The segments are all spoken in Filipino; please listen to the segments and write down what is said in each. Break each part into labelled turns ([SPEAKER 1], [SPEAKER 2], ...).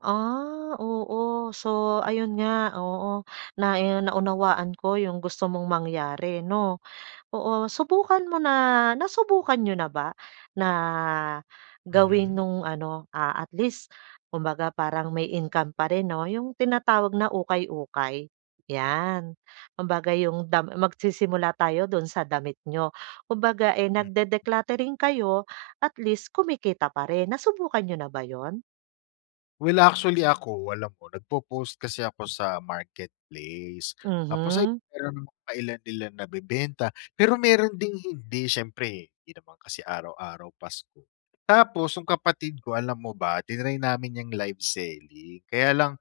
[SPEAKER 1] Ah, oo. So, ayun nga oo. Nai naunawaan ko yung gusto mong mangyari, 'no? Oo, subukan mo na nasubukan niyo na ba na gawin
[SPEAKER 2] Mhm.
[SPEAKER 1] nung ano, ah, at least kumbaga parang may income pa rin, 'no, yung tinatawag na ukay-ukay? 'Yan, kumbaga yung dam magsisimula tayo dun sa damit n'yo. Kumbaga, eh,
[SPEAKER 2] Hmm.
[SPEAKER 1] nagde-decluttering kayo, at least kumikita pa rin. Nasubukan niyo na ba yun?
[SPEAKER 2] Well, actually ako alam mo nagpo-post kasi ako sa Marketplace. Tapos, ayun
[SPEAKER 1] Mhm.
[SPEAKER 2] meron namang pa ilan-ilan nabebenta, pero meron ding hindi, syempre hindi naman kasi araw-araw Pasko. Tapos, yung kapatid ko alam mo ba tinry namin yang live selling, kaya lang,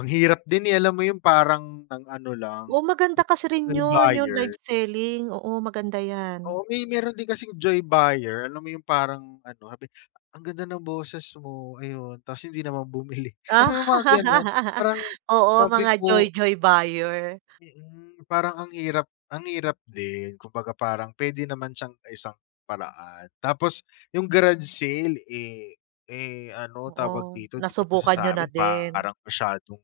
[SPEAKER 2] ang hirap din, eh, alam mo yun parang ang ano lang,
[SPEAKER 1] O, maganda
[SPEAKER 2] eh,
[SPEAKER 1] kasi rin
[SPEAKER 2] joy
[SPEAKER 1] 'yun, 'yung live
[SPEAKER 2] buyer.
[SPEAKER 1] selling, oo maganda yan.
[SPEAKER 2] O, may meron din kasing joy buyer, alam mo yung parang ano sabi, "Ang ganda ng boses mo." Ayun, 'tas hindi naman bumili. Alam mo yung mga gano'n? Parang
[SPEAKER 1] Oo,
[SPEAKER 2] sabi
[SPEAKER 1] mga
[SPEAKER 2] ko
[SPEAKER 1] joy-joy buyer.
[SPEAKER 2] Mm, parang ang hirap ang hirap din. Kumbaga parang pwede naman siyang isang paraan. Tapos, yung garage sale, eh, eh, ano tawag
[SPEAKER 1] Oo,
[SPEAKER 2] dito, dito kasi
[SPEAKER 1] nasubukan niyo na
[SPEAKER 2] sa'min
[SPEAKER 1] din.
[SPEAKER 2] parang masyadong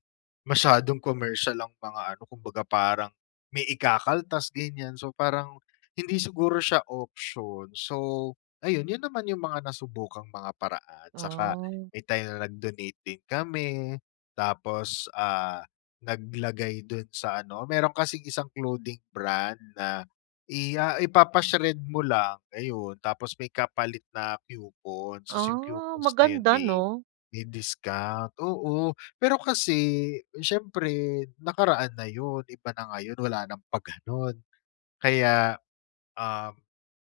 [SPEAKER 2] masyadong commercial ang mga ano, kumbaga parang may ikakaltas ganyan. So, parang hindi siguro siya option. So, ayun, yun naman yung mga nasubukang mga paraan. Tsaka
[SPEAKER 1] Ah.
[SPEAKER 2] may time na nag-donate din kami, tapos, ah, naglagay dun sa ano meron kasing isang clothing brand na i ah, ipapa-shred mo lang, ayun. Tapos may kapalit na coupon, so, si
[SPEAKER 1] Ah,
[SPEAKER 2] coupons na yun
[SPEAKER 1] maganda,
[SPEAKER 2] may
[SPEAKER 1] 'no?
[SPEAKER 2] may discount, oo. Pero kasi syempre nakaraan na yun, iba na ngayon, wala ng pa-ganon. Kaya, uhm,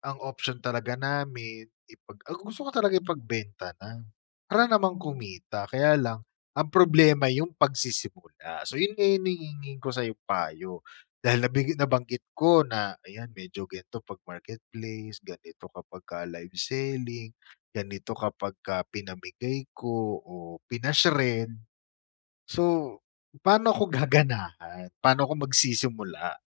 [SPEAKER 2] ang option talaga namin ipag ah, gusto ko talaga ipagbenta na, para naman kumita. Kaya lang ang problema yung pagsisimula. So yun nga yung hinihingi ko sa'yong payo. Dahil nabig nabanggit ko na ayan medyo gan'to 'pag Marketplace, ganito kapag ka live selling, ganito kapagka pinamigay ko o pina-shred. So, pa'no 'ko gaganahan, pa'no 'ko magsisimula?